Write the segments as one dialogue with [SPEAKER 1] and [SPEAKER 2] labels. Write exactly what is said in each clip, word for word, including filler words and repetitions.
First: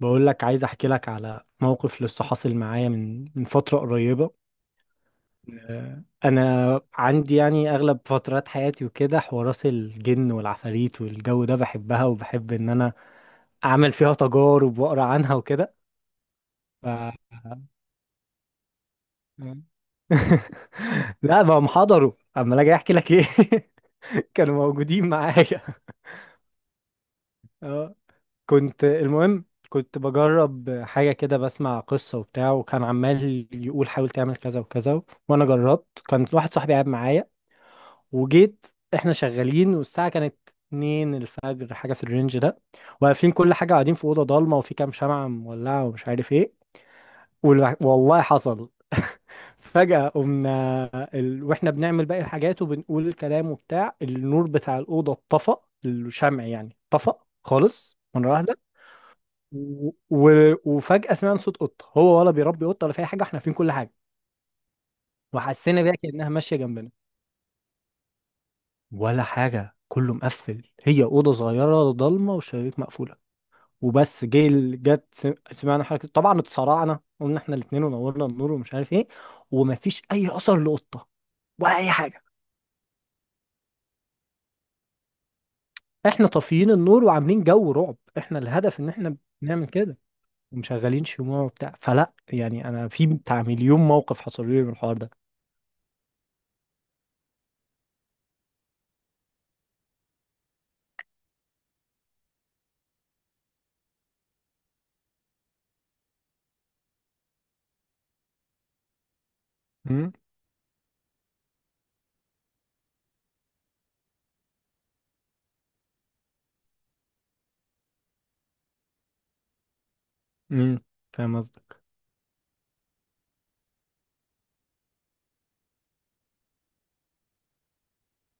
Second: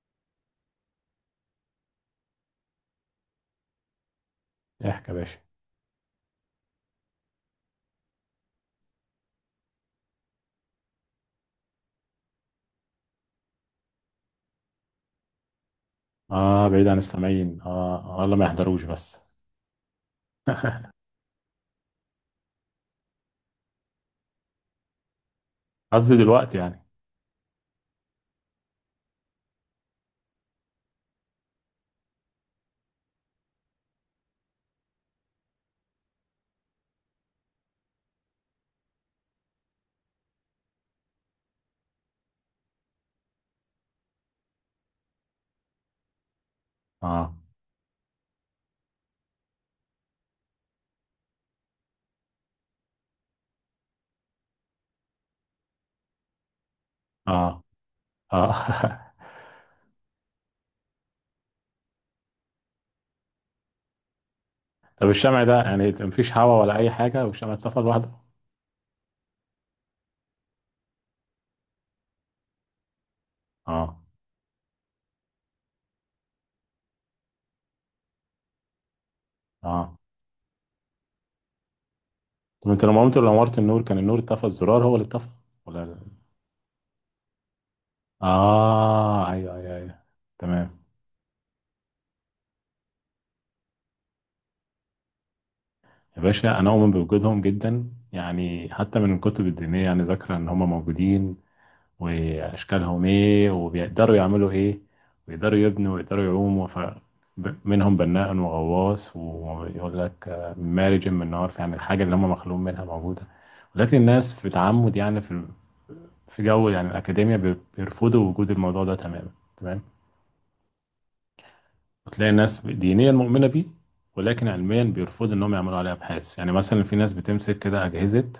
[SPEAKER 1] بقول لك عايز احكي لك على موقف لسه حاصل معايا من من فترة قريبة.
[SPEAKER 2] احكي يا باشا.
[SPEAKER 1] آه، انا عندي يعني اغلب فترات حياتي وكده حوارات الجن والعفاريت والجو ده بحبها وبحب ان انا اعمل فيها تجارب واقرا عنها وكده.
[SPEAKER 2] اه، بعيد
[SPEAKER 1] ف...
[SPEAKER 2] عن السامعين، اه، والله ما يحضروش بس.
[SPEAKER 1] لا بقى محضروا اما اجي احكي لك ايه. كانوا موجودين معايا.
[SPEAKER 2] قصدي دلوقتي يعني.
[SPEAKER 1] اه، كنت المهم كنت بجرب حاجة كده، بسمع قصة وبتاع، وكان عمال يقول حاول تعمل كذا وكذا، وأنا جربت. كان واحد صاحبي قاعد معايا، وجيت. إحنا شغالين والساعة كانت اتنين الفجر، حاجة في الرينج ده. واقفين كل حاجة، قاعدين في أوضة ضلمة وفي كام شمعة مولعة ومش عارف إيه.
[SPEAKER 2] اه.
[SPEAKER 1] والع- والله حصل. فجأة قمنا، ال... واحنا بنعمل باقي الحاجات وبنقول الكلام وبتاع، النور بتاع الأوضة اتطفى. الشمع يعني اتطفى
[SPEAKER 2] اه.
[SPEAKER 1] خالص مرة
[SPEAKER 2] اه.
[SPEAKER 1] واحدة. و... و- وفجأة سمعنا صوت قطة. هو ولا بيربي قطة، ولا في أي حاجة، احنا فين، كل حاجة.
[SPEAKER 2] طب الشمع ده
[SPEAKER 1] وحسينا
[SPEAKER 2] يعني
[SPEAKER 1] بيها كأنها
[SPEAKER 2] مفيش
[SPEAKER 1] ماشية
[SPEAKER 2] هوا ولا اي
[SPEAKER 1] جنبنا،
[SPEAKER 2] حاجه والشمع اتطفى لوحده؟
[SPEAKER 1] ولا حاجة، كله مقفل، هي أوضة صغيرة ضلمة والشبابيك مقفولة.
[SPEAKER 2] اه.
[SPEAKER 1] وبس جه ال- جت سم- سمعنا حركة. طبعا اتسرعنا، قلنا احنا الاتنين ونورنا النور ومش عارف ايه،
[SPEAKER 2] اه.
[SPEAKER 1] ومفيش أي أثر لقطة ولا أي حاجة.
[SPEAKER 2] طب انت لما قمت لو نورت النور كان النور اتطفى، الزرار هو اللي اتطفى ولا ال-
[SPEAKER 1] احنا طافيين النور وعاملين جو رعب، احنا الهدف ان احنا
[SPEAKER 2] اه، ايوه
[SPEAKER 1] بنعمل
[SPEAKER 2] ايوه
[SPEAKER 1] كده
[SPEAKER 2] ايوه. تمام.
[SPEAKER 1] ومشغلين شموع وبتاع، فلا يعني انا في بتاع مليون موقف حصل لي من الحوار
[SPEAKER 2] يا باشا انا اؤمن بوجودهم جدا، يعني حتى من الكتب الدينيه، يعني ذاكره ان هم موجودين واشكالهم ايه وبيقدروا يعملوا ايه ويقدروا يبنوا ويقدروا يعوموا. ف ب- منهم بناء وغواص ويقول
[SPEAKER 1] ده.
[SPEAKER 2] لك آه، مارج من نار، يعني الحاجه اللي هم مخلوق منها موجوده. ولكن الناس بتعمد، يعني في في جو، يعني الاكاديميه بي- بيرفضوا وجود الموضوع ده تماما. تمام.
[SPEAKER 1] امم. فاهم قصدك.
[SPEAKER 2] وتلاقي الناس دينيا مؤمنه بيه، ولكن علميا بيرفضوا انهم يعملوا عليه ابحاث. يعني مثلا في ناس بتمسك كده اجهزه،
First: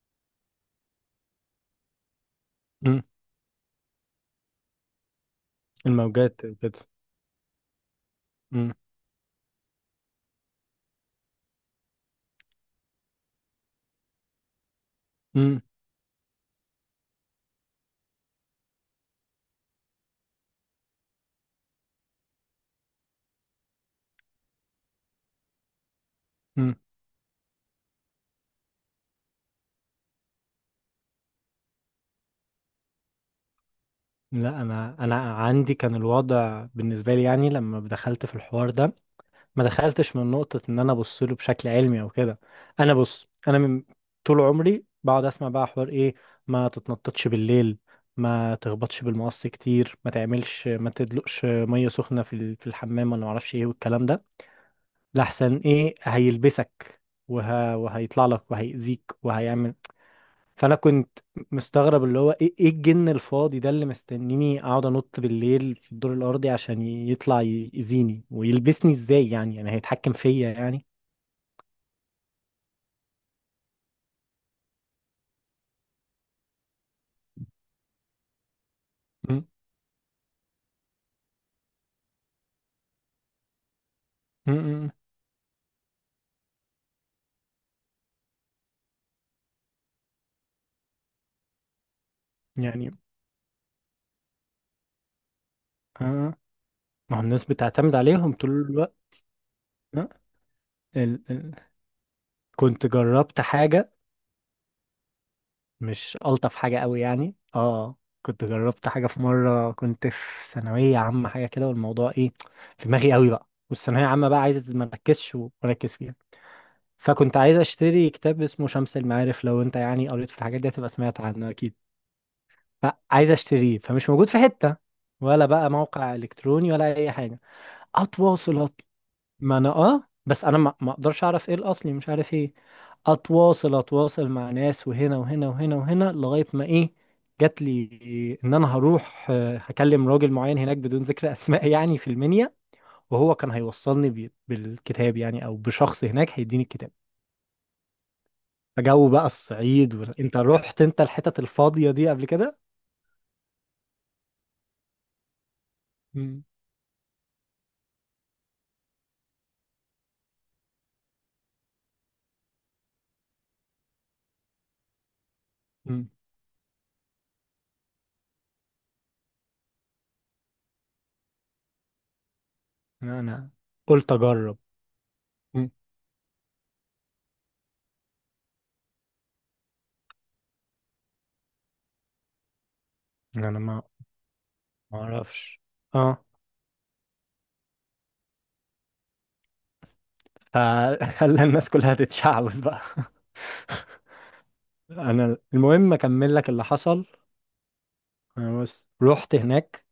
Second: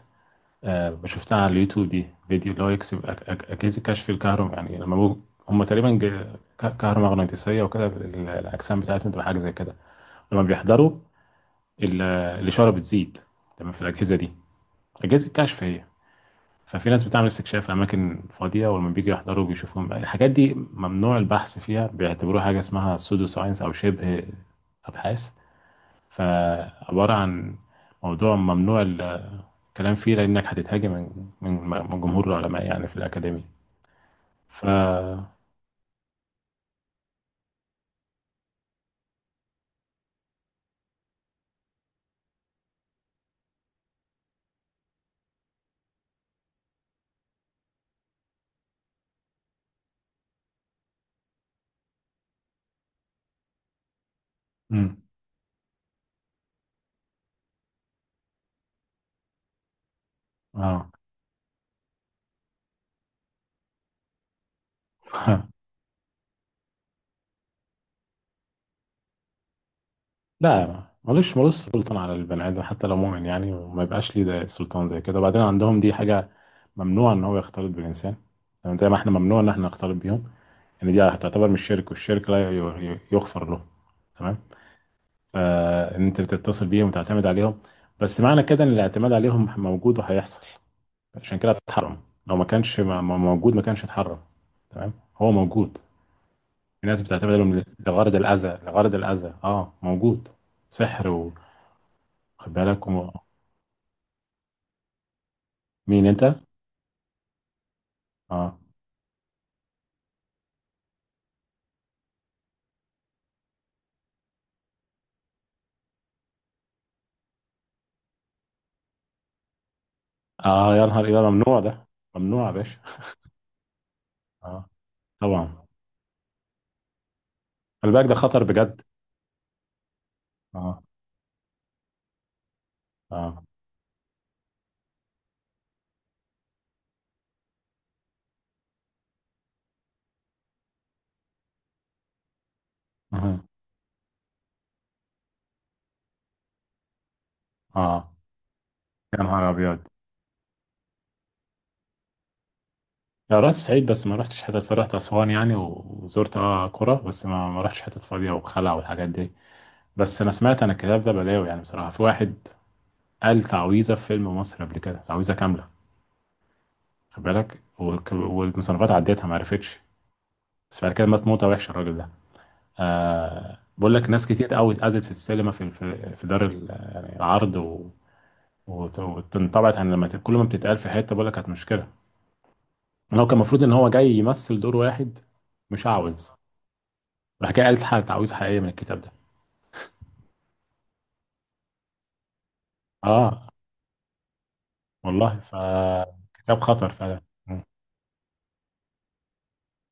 [SPEAKER 2] آه، شفتها على اليوتيوب دي فيديو اللي هو يكسب
[SPEAKER 1] امم.
[SPEAKER 2] أك- أك- أجهزة كشف الكهرباء، يعني لما بو- هم تقريبا ج-
[SPEAKER 1] الموجات
[SPEAKER 2] ك-
[SPEAKER 1] كده.
[SPEAKER 2] كهرومغناطيسية وكده ال- ال-
[SPEAKER 1] امم.
[SPEAKER 2] الأجسام بتاعتهم بتبقى حاجة زي كده لما بيحضروا ال- الإشارة بتزيد. تمام، في الأجهزة دي أجهزة
[SPEAKER 1] امم.
[SPEAKER 2] كشف هي. ففي ناس بتعمل استكشاف في أماكن فاضية، ولما بيجوا يحضروا بيشوفوهم. الحاجات دي ممنوع البحث فيها، بيعتبروها حاجة اسمها سودو ساينس أو شبه أبحاث.
[SPEAKER 1] امم.
[SPEAKER 2] فعبارة عن موضوع ممنوع كلام فيه لانك هتتهاجم من من من جمهور العلماء، يعني في الاكاديميه.
[SPEAKER 1] لا،
[SPEAKER 2] ف.
[SPEAKER 1] انا انا عندي كان الوضع بالنسبه لي يعني لما دخلت في الحوار ده، ما دخلتش من نقطه ان انا ابص له بشكل علمي او كده. انا بص، انا من طول عمري بقعد اسمع بقى حوار ايه، ما تتنططش بالليل، ما تخبطش بالمقص كتير، ما تعملش، ما تدلقش ميه سخنه في ال- في الحمام، ولا ما اعرفش ايه والكلام ده،
[SPEAKER 2] امم.
[SPEAKER 1] لحسن ايه هيلبسك وه... وهيطلع لك وهيأذيك وهيعمل. فانا
[SPEAKER 2] اه،
[SPEAKER 1] كنت مستغرب، اللي هو ايه، ايه الجن الفاضي ده اللي مستنيني اقعد انط بالليل في الدور الارضي عشان ي- يطلع ي- يأذيني ويلبسني، ازاي يعني يعني هيتحكم فيا
[SPEAKER 2] لا
[SPEAKER 1] يعني.
[SPEAKER 2] ملوش، ملوش سلطان على البني ادم حتى لو مؤمن، يعني وما يبقاش ليه ده سلطان زي كده. وبعدين عندهم دي حاجه ممنوع ان هو يختلط بالانسان، يعني زي ما احنا ممنوع
[SPEAKER 1] م-
[SPEAKER 2] ان احنا نختلط بيهم. يعني دي هتعتبر من الشرك، والشرك لا ي- ي- يغفر له. تمام.
[SPEAKER 1] م- م-
[SPEAKER 2] فان انت تتصل بيهم وتعتمد عليهم. بس معنى كده ان الاعتماد عليهم موجود وهيحصل، عشان كده اتحرم. لو ما كانش م-
[SPEAKER 1] يعني.
[SPEAKER 2] م- موجود ما كانش اتحرم. تمام، هو موجود.
[SPEAKER 1] آه.
[SPEAKER 2] في ناس
[SPEAKER 1] ما هو
[SPEAKER 2] بتعتبر
[SPEAKER 1] الناس
[SPEAKER 2] ل-
[SPEAKER 1] بتعتمد
[SPEAKER 2] لغرض
[SPEAKER 1] عليهم طول
[SPEAKER 2] الأذى، لغرض
[SPEAKER 1] الوقت.
[SPEAKER 2] الأذى، اه
[SPEAKER 1] آه.
[SPEAKER 2] موجود سحر،
[SPEAKER 1] ال...
[SPEAKER 2] وخد
[SPEAKER 1] ال...
[SPEAKER 2] بالك
[SPEAKER 1] كنت
[SPEAKER 2] و...
[SPEAKER 1] جربت حاجة
[SPEAKER 2] مين
[SPEAKER 1] مش
[SPEAKER 2] انت.
[SPEAKER 1] ألطف حاجة قوي يعني. اه، كنت
[SPEAKER 2] اه.
[SPEAKER 1] جربت حاجة في مرة، كنت في ثانوية عامة حاجة كده، والموضوع ايه، في دماغي قوي بقى والثانوية عامة بقى، عايز ما اركزش واركز فيها. فكنت عايز اشتري كتاب اسمه شمس المعارف، لو انت يعني قريت في الحاجات دي
[SPEAKER 2] اه، يا
[SPEAKER 1] هتبقى
[SPEAKER 2] نهار، إيه
[SPEAKER 1] سمعت
[SPEAKER 2] ده؟
[SPEAKER 1] عنه
[SPEAKER 2] ممنوع
[SPEAKER 1] اكيد.
[SPEAKER 2] ده، ممنوع يا باشا.
[SPEAKER 1] فعايز اشتريه فمش موجود في
[SPEAKER 2] اه.
[SPEAKER 1] حتة، ولا
[SPEAKER 2] طبعا.
[SPEAKER 1] بقى موقع الكتروني ولا اي حاجة.
[SPEAKER 2] خلي بالك ده خطر
[SPEAKER 1] اتواصل،
[SPEAKER 2] بجد.
[SPEAKER 1] أت... ما انا اه، بس انا ما
[SPEAKER 2] اه.
[SPEAKER 1] ما اقدرش اعرف ايه الاصلي، مش عارف ايه.
[SPEAKER 2] اه.
[SPEAKER 1] اتواصل اتواصل مع ناس وهنا وهنا وهنا وهنا لغاية ما ايه، جات لي ان انا هروح، آه، هكلم راجل معين هناك بدون ذكر اسماء يعني في المنيا، وهو
[SPEAKER 2] اه.
[SPEAKER 1] كان هيوصلني بي- بالكتاب يعني، او بشخص هناك هيديني الكتاب.
[SPEAKER 2] آه.
[SPEAKER 1] جو
[SPEAKER 2] يا
[SPEAKER 1] بقى
[SPEAKER 2] نهار أبيض.
[SPEAKER 1] الصعيد. و... انت رحت انت الحتت الفاضية دي قبل كده؟
[SPEAKER 2] لا، رحت الصعيد بس ما رحتش حتت، فرحت أسوان يعني، و- وزرت
[SPEAKER 1] مم.
[SPEAKER 2] اه قرى بس ما ما رحتش حتت فاضية وخلع والحاجات دي. بس أنا سمعت، أنا الكتاب ده بلاوي يعني، بصراحة في واحد قال تعويذة في فيلم مصر قبل كده، تعويذة كاملة.
[SPEAKER 1] مم.
[SPEAKER 2] خد بالك، والك- والمصنفات عدتها ما عرفتش. بس بعد كده مات موتة وحشة الراجل ده.
[SPEAKER 1] لا، انا
[SPEAKER 2] آه بقول لك
[SPEAKER 1] قلت
[SPEAKER 2] ناس كتير
[SPEAKER 1] اجرب.
[SPEAKER 2] قوي اتأذت في السينما،
[SPEAKER 1] مم.
[SPEAKER 2] في في, في دار ال- يعني العرض. و وت- واتنطبعت عن لما ت- كل ما بتتقال في حتة بقول لك كانت مشكلة. لو كان
[SPEAKER 1] انا
[SPEAKER 2] المفروض ان
[SPEAKER 1] ما
[SPEAKER 2] هو جاي يمثل دور
[SPEAKER 1] ما
[SPEAKER 2] واحد
[SPEAKER 1] اعرفش.
[SPEAKER 2] مش
[SPEAKER 1] اه.
[SPEAKER 2] عاوز، راح جاي قال حاجة تعويذة حقيقية من الكتاب ده.
[SPEAKER 1] فخلى الناس كلها تتشعبط بقى.
[SPEAKER 2] اه.
[SPEAKER 1] انا
[SPEAKER 2] والله
[SPEAKER 1] المهم اكمل لك
[SPEAKER 2] فكتاب
[SPEAKER 1] اللي
[SPEAKER 2] خطر
[SPEAKER 1] حصل.
[SPEAKER 2] فعلا.
[SPEAKER 1] انا بس رحت هناك،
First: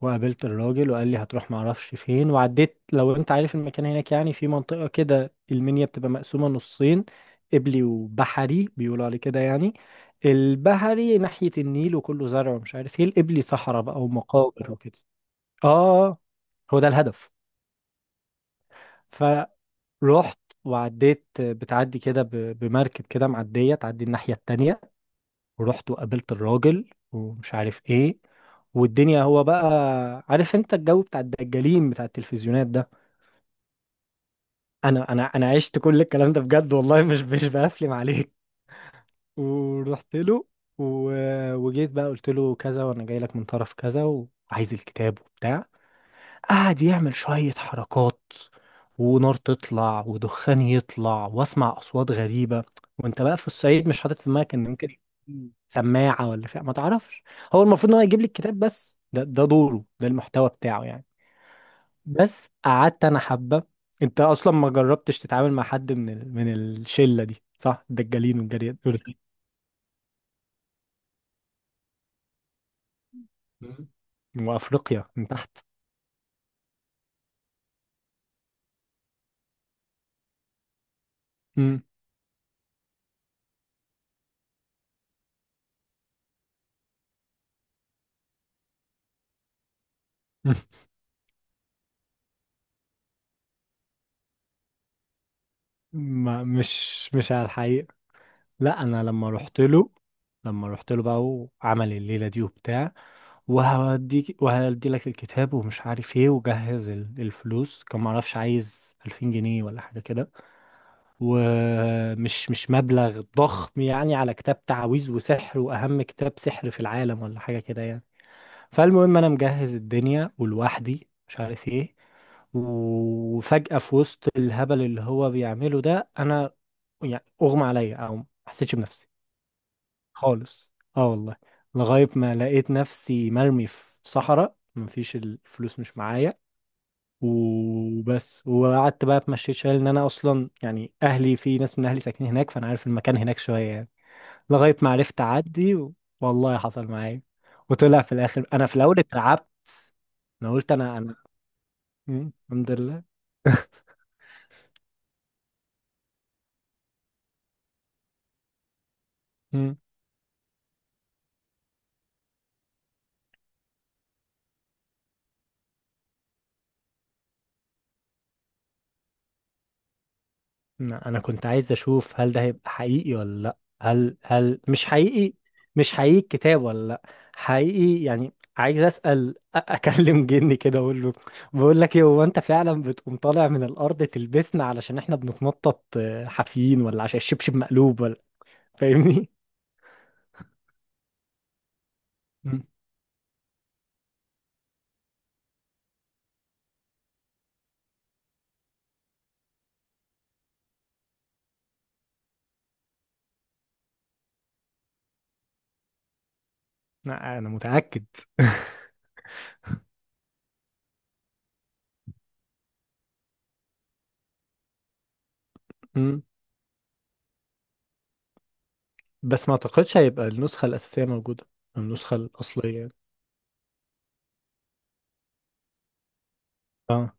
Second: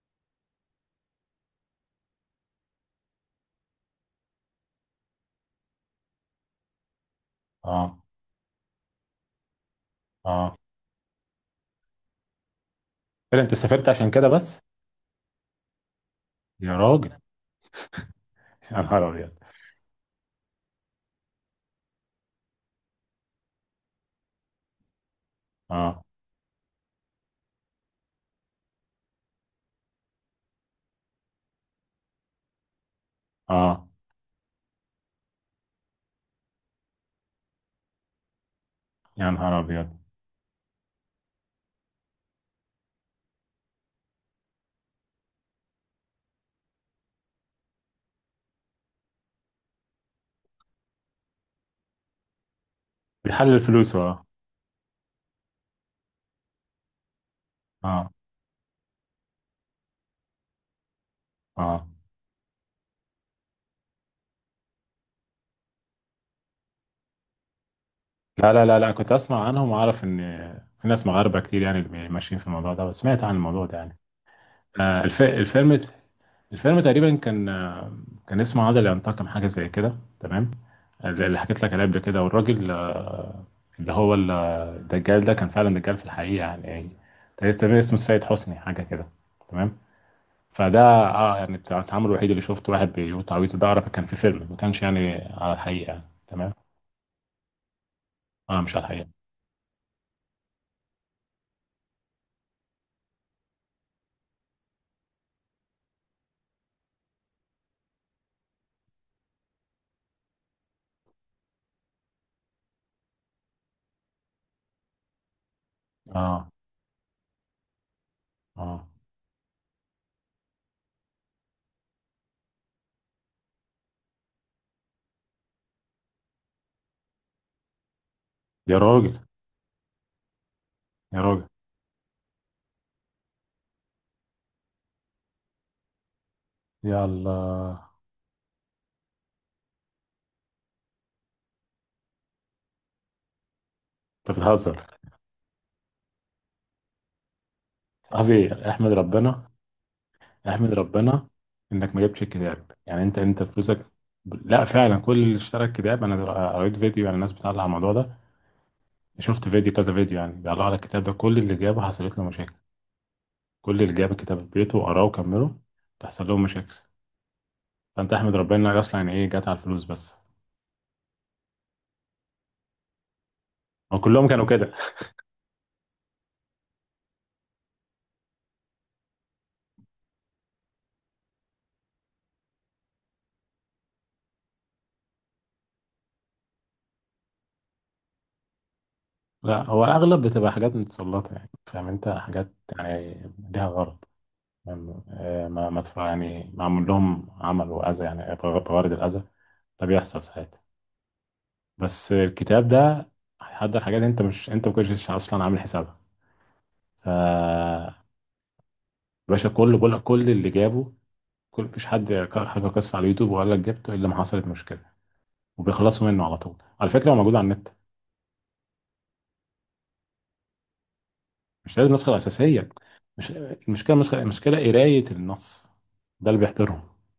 [SPEAKER 1] وقابلت الراجل وقال لي هتروح معرفش فين، وعديت. لو انت عارف المكان هناك يعني، في منطقة كده المنيا بتبقى مقسومة نصين، قبلي
[SPEAKER 2] اه.
[SPEAKER 1] وبحري بيقولوا عليه كده يعني.
[SPEAKER 2] اه،
[SPEAKER 1] البحري ناحية النيل وكله زرع ومش عارف ايه،
[SPEAKER 2] كده
[SPEAKER 1] القبلي
[SPEAKER 2] انت
[SPEAKER 1] صحراء
[SPEAKER 2] سافرت
[SPEAKER 1] بقى
[SPEAKER 2] عشان كده بس؟
[SPEAKER 1] ومقابر وكده. اه.
[SPEAKER 2] يا
[SPEAKER 1] هو ده
[SPEAKER 2] راجل.
[SPEAKER 1] الهدف.
[SPEAKER 2] يا نهار ابيض.
[SPEAKER 1] فروحت وعديت، بتعدي كده ب- بمركب كده معدية، تعدي الناحية التانية. ورحت
[SPEAKER 2] اه.
[SPEAKER 1] وقابلت الراجل ومش عارف ايه، والدنيا هو بقى، عارف انت الجو بتاع الدجالين بتاع التلفزيونات ده.
[SPEAKER 2] اه.
[SPEAKER 1] انا انا انا عشت كل الكلام ده بجد والله، مش مش بقفلم عليك.
[SPEAKER 2] يا نهار ابيض.
[SPEAKER 1] ورحت له. و... وجيت بقى، قلت له كذا وانا جاي لك من طرف كذا وعايز الكتاب وبتاع. قعد يعمل شوية حركات، ونار تطلع ودخان يطلع، واسمع اصوات غريبة. وانت بقى في
[SPEAKER 2] بيحلل
[SPEAKER 1] الصعيد
[SPEAKER 2] فلوسه
[SPEAKER 1] مش حاطط
[SPEAKER 2] اه.
[SPEAKER 1] في دماغك ان ممكن يكون سماعة ولا فيها، ما تعرفش. هو المفروض ان هو
[SPEAKER 2] اه.
[SPEAKER 1] يجيب لي الكتاب بس، ده ده دوره، ده المحتوى بتاعه يعني.
[SPEAKER 2] اه.
[SPEAKER 1] بس قعدت انا حبة. انت اصلا ما جربتش تتعامل مع حد من ال... من الشلة دي صح، الدجالين
[SPEAKER 2] لا لا
[SPEAKER 1] والجريان
[SPEAKER 2] لا لا، كنت اسمع عنهم واعرف ان في ناس مغاربه كتير يعني اللي ماشيين في الموضوع ده، بس سمعت عن الموضوع ده يعني. آه
[SPEAKER 1] وافريقيا
[SPEAKER 2] الف...
[SPEAKER 1] من تحت.
[SPEAKER 2] الفيلم الفيلم تقريبا كان آه، كان اسمه عادل ينتقم، حاجه زي كده. تمام، اللي حكيت لك
[SPEAKER 1] مم.
[SPEAKER 2] عليه قبل كده، والراجل آه، اللي هو ال- الدجال ده كان فعلا دجال في الحقيقه يعني. يعني تقريبا اسمه السيد حسني حاجه كده. تمام. فده اه، يعني التعامل الوحيد اللي شفته واحد بيقول تعويذه، ده اعرف كان في فيلم ما كانش يعني على الحقيقه يعني.
[SPEAKER 1] ما
[SPEAKER 2] تمام.
[SPEAKER 1] مش مش على الحقيقة.
[SPEAKER 2] اه مش
[SPEAKER 1] لا،
[SPEAKER 2] على
[SPEAKER 1] انا
[SPEAKER 2] الحقيقه.
[SPEAKER 1] لما رحت له، لما رحت له بقى، وعمل الليله دي وبتاع، وهوديك وهدي لك الكتاب ومش عارف ايه، وجهز ال- الفلوس. كان معرفش، عايز ألفين جنيه ولا حاجه كده، ومش مش مبلغ ضخم يعني على كتاب تعاويذ وسحر واهم كتاب
[SPEAKER 2] اه.
[SPEAKER 1] سحر في العالم ولا حاجه كده يعني.
[SPEAKER 2] اه،
[SPEAKER 1] فالمهم انا مجهز الدنيا ولوحدي مش عارف ايه، وفجأة في وسط الهبل اللي هو بيعمله ده، انا يعني اغمى عليا او ما حسيتش
[SPEAKER 2] يا
[SPEAKER 1] بنفسي
[SPEAKER 2] راجل.
[SPEAKER 1] خالص. اه
[SPEAKER 2] يا
[SPEAKER 1] والله.
[SPEAKER 2] راجل.
[SPEAKER 1] لغاية ما لقيت نفسي مرمي في صحراء، مفيش، الفلوس مش معايا
[SPEAKER 2] يا الله.
[SPEAKER 1] وبس. وقعدت بقى اتمشيت شويه، لان انا اصلا يعني اهلي، في ناس من اهلي ساكنين هناك فانا عارف المكان هناك شويه يعني،
[SPEAKER 2] انت
[SPEAKER 1] لغايه
[SPEAKER 2] بتهزر؟
[SPEAKER 1] ما عرفت اعدي. و... والله حصل معايا. وطلع في الاخر،
[SPEAKER 2] صاحبي
[SPEAKER 1] انا في
[SPEAKER 2] احمد
[SPEAKER 1] الاول اترعبت.
[SPEAKER 2] ربنا.
[SPEAKER 1] انا قلت
[SPEAKER 2] احمد
[SPEAKER 1] انا انا.
[SPEAKER 2] ربنا انك ما جبتش
[SPEAKER 1] مم، الحمد
[SPEAKER 2] الكتاب
[SPEAKER 1] لله.
[SPEAKER 2] يعني، انت انت فلوسك. لا فعلا، كل اللي اشترى الكتاب، انا قريت فيديو يعني، الناس بتعلق على الموضوع ده. شفت فيديو،
[SPEAKER 1] مم.
[SPEAKER 2] كذا فيديو، يعني بيعلقوا على الكتاب ده. كل اللي جابه حصلت له مشاكل. كل اللي جاب الكتاب في بيته وقراه وكمله تحصل لهم مشاكل. فانت احمد ربنا انك اصلا يعني ايه، جت على الفلوس بس.
[SPEAKER 1] انا أنا كنت عايز اشوف هل ده هيبقى حقيقي ولا لا،
[SPEAKER 2] هو
[SPEAKER 1] هل
[SPEAKER 2] كلهم كانوا
[SPEAKER 1] هل
[SPEAKER 2] كده.
[SPEAKER 1] مش حقيقي، مش حقيقي الكتاب ولا لا، حقيقي. يعني عايز اسال، أ- اكلم جني كده اقول له، بقول لك ايه، هو انت فعلا بتقوم طالع من الارض تلبسنا علشان احنا بنتنطط آه، حافيين ولا عشان الشبشب مقلوب ولا. فاهمني.
[SPEAKER 2] لا، هو الاغلب بتبقى حاجات متسلطه، يعني فاهم انت؟ حاجات
[SPEAKER 1] مم.
[SPEAKER 2] يعني ليها غرض. فاهم؟ آه، ما ما تف- يعني معمول لهم عمل واذى، يعني بغ- بغرض الاذى. ده بيحصل ساعات. بس الكتاب ده هيحضر حاجات انت مش، انت ما كنتش اصلا عامل حسابها. ف.
[SPEAKER 1] لا، انا متاكد.
[SPEAKER 2] باشا، كل بقول كل اللي جابه، كل مفيش حد حكى قصه على اليوتيوب وقال لك جبته الا ما حصلت مشكله. وبيخلصوا
[SPEAKER 1] مم.
[SPEAKER 2] منه على طول، على فكره هو موجود على النت.
[SPEAKER 1] بس ما اعتقدش هيبقى النسخه الاساسيه موجوده،
[SPEAKER 2] مش لازم النسخة
[SPEAKER 1] النسخه
[SPEAKER 2] الأساسية.
[SPEAKER 1] الاصليه.
[SPEAKER 2] مش المشكلة، مش المشكلة قراية النص. ده اللي بيحترهم،
[SPEAKER 1] اه.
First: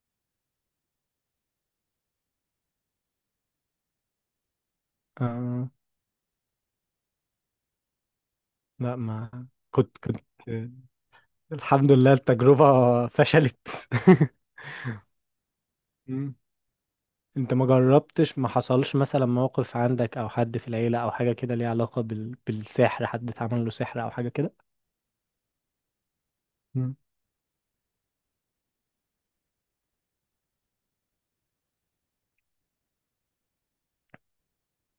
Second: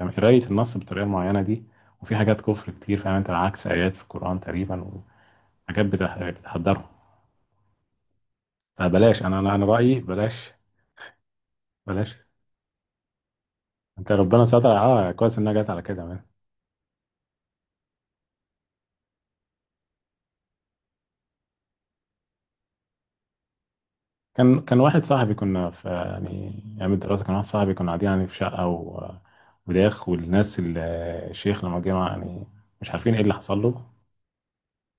[SPEAKER 2] يعني قراية النص بالطريقة المعينة دي. وفي حاجات كفر كتير، فاهم انت، عكس آيات في القرآن تقريبا.
[SPEAKER 1] آه.
[SPEAKER 2] وحاجات بتح- بتحضرهم.
[SPEAKER 1] لا،
[SPEAKER 2] فبلاش، أنا
[SPEAKER 1] ما
[SPEAKER 2] أنا أنا
[SPEAKER 1] كنت
[SPEAKER 2] رأيي
[SPEAKER 1] كنت
[SPEAKER 2] بلاش.
[SPEAKER 1] الحمد لله
[SPEAKER 2] بلاش.
[SPEAKER 1] التجربة فشلت.
[SPEAKER 2] أنت ربنا ستر، أه كويس إنها جت على كده مان.
[SPEAKER 1] مم. انت ما جربتش، ما حصلش مثلا موقف عندك او حد في العيلة او حاجة كده ليها علاقة بال... بالسحر، حد اتعمل له سحر او حاجة كده؟
[SPEAKER 2] كان كان واحد صاحبي كنا في يعني أيام
[SPEAKER 1] مم.
[SPEAKER 2] الدراسة، كان واحد صاحبي كنا قاعدين يعني في شقة، و... وداخ، والناس ال- الشيخ لما جه يعني، مش عارفين إيه اللي حصل له.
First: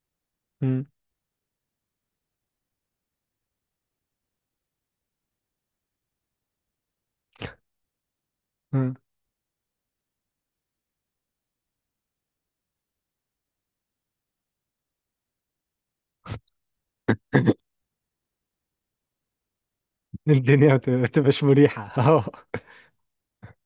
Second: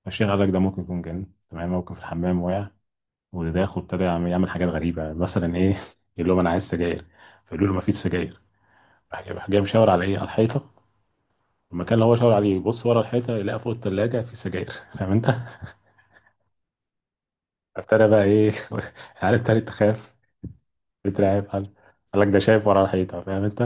[SPEAKER 2] ماشي غلك ده، ممكن
[SPEAKER 1] مم.
[SPEAKER 2] يكون جن. تمام. ممكن في الحمام وقع وداخل، ابتدى يعمل يعمل حاجات غريبة مثلا ايه. يقول لهم انا عايز سجاير، فيقولوا له مفيش سجاير.
[SPEAKER 1] مم.
[SPEAKER 2] راح جاي راح جاي مشاور على ايه، على الحيطة. المكان اللي هو شاور عليه يبص ورا الحيطة يلاقي فوق التلاجة في سجاير. فاهم انت. ابتدى بقى ايه. عارف تاني تخاف،
[SPEAKER 1] الدنيا ما بت- ما بتبقاش
[SPEAKER 2] بترعب. قال
[SPEAKER 1] مريحة.
[SPEAKER 2] قال
[SPEAKER 1] اه.
[SPEAKER 2] لك ده شايف ورا الحيطة فاهم انت.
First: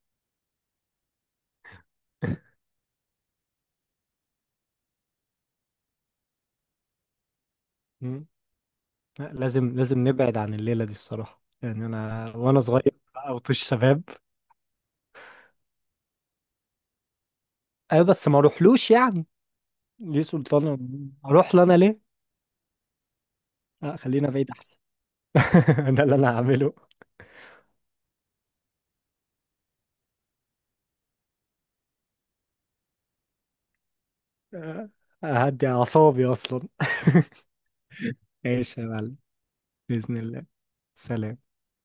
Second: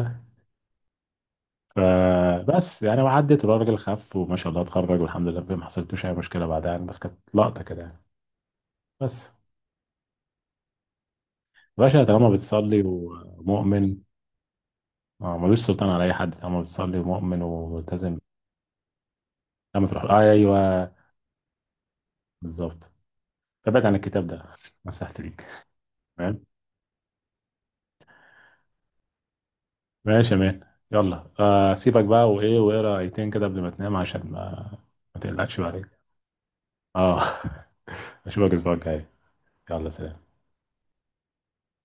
[SPEAKER 2] فبس يعني، وعدت، والراجل خف وما شاء الله اتخرج والحمد لله، ما حصلتوش اي مشكلة بعدها يعني، بس كانت لقطة كده يعني.
[SPEAKER 1] مم.
[SPEAKER 2] بس.
[SPEAKER 1] لا، لازم لازم نبعد عن الليلة دي الصراحة يعني،
[SPEAKER 2] باشا، طالما
[SPEAKER 1] انا وانا
[SPEAKER 2] بتصلي
[SPEAKER 1] صغير او طش
[SPEAKER 2] ومؤمن،
[SPEAKER 1] شباب.
[SPEAKER 2] اه ملوش سلطان على اي حد طالما بتصلي ومؤمن
[SPEAKER 1] ايوه
[SPEAKER 2] وملتزم.
[SPEAKER 1] بس ما اروحلوش يعني،
[SPEAKER 2] لما تروح آه،
[SPEAKER 1] ليه سلطان،
[SPEAKER 2] ايوه.
[SPEAKER 1] اروح له انا ليه.
[SPEAKER 2] بالظبط. فبعد عن
[SPEAKER 1] لا،
[SPEAKER 2] الكتاب
[SPEAKER 1] خلينا
[SPEAKER 2] ده.
[SPEAKER 1] بعيد احسن.
[SPEAKER 2] نصيحتي ليك.
[SPEAKER 1] ده اللي انا
[SPEAKER 2] تمام.
[SPEAKER 1] هعمله.
[SPEAKER 2] ماشي يا مان. يلا آه، سيبك بقى وايه، واقرا ايتين كده قبل ما تنام عشان ما
[SPEAKER 1] آه،
[SPEAKER 2] ما تقلقش
[SPEAKER 1] هدي
[SPEAKER 2] بعدين.
[SPEAKER 1] أعصابي أصلا.
[SPEAKER 2] اه. اشوفك الاسبوع
[SPEAKER 1] ماشي يا
[SPEAKER 2] الجاي.
[SPEAKER 1] معلم.
[SPEAKER 2] يلا
[SPEAKER 1] بإذن
[SPEAKER 2] سلام.
[SPEAKER 1] الله. سلام.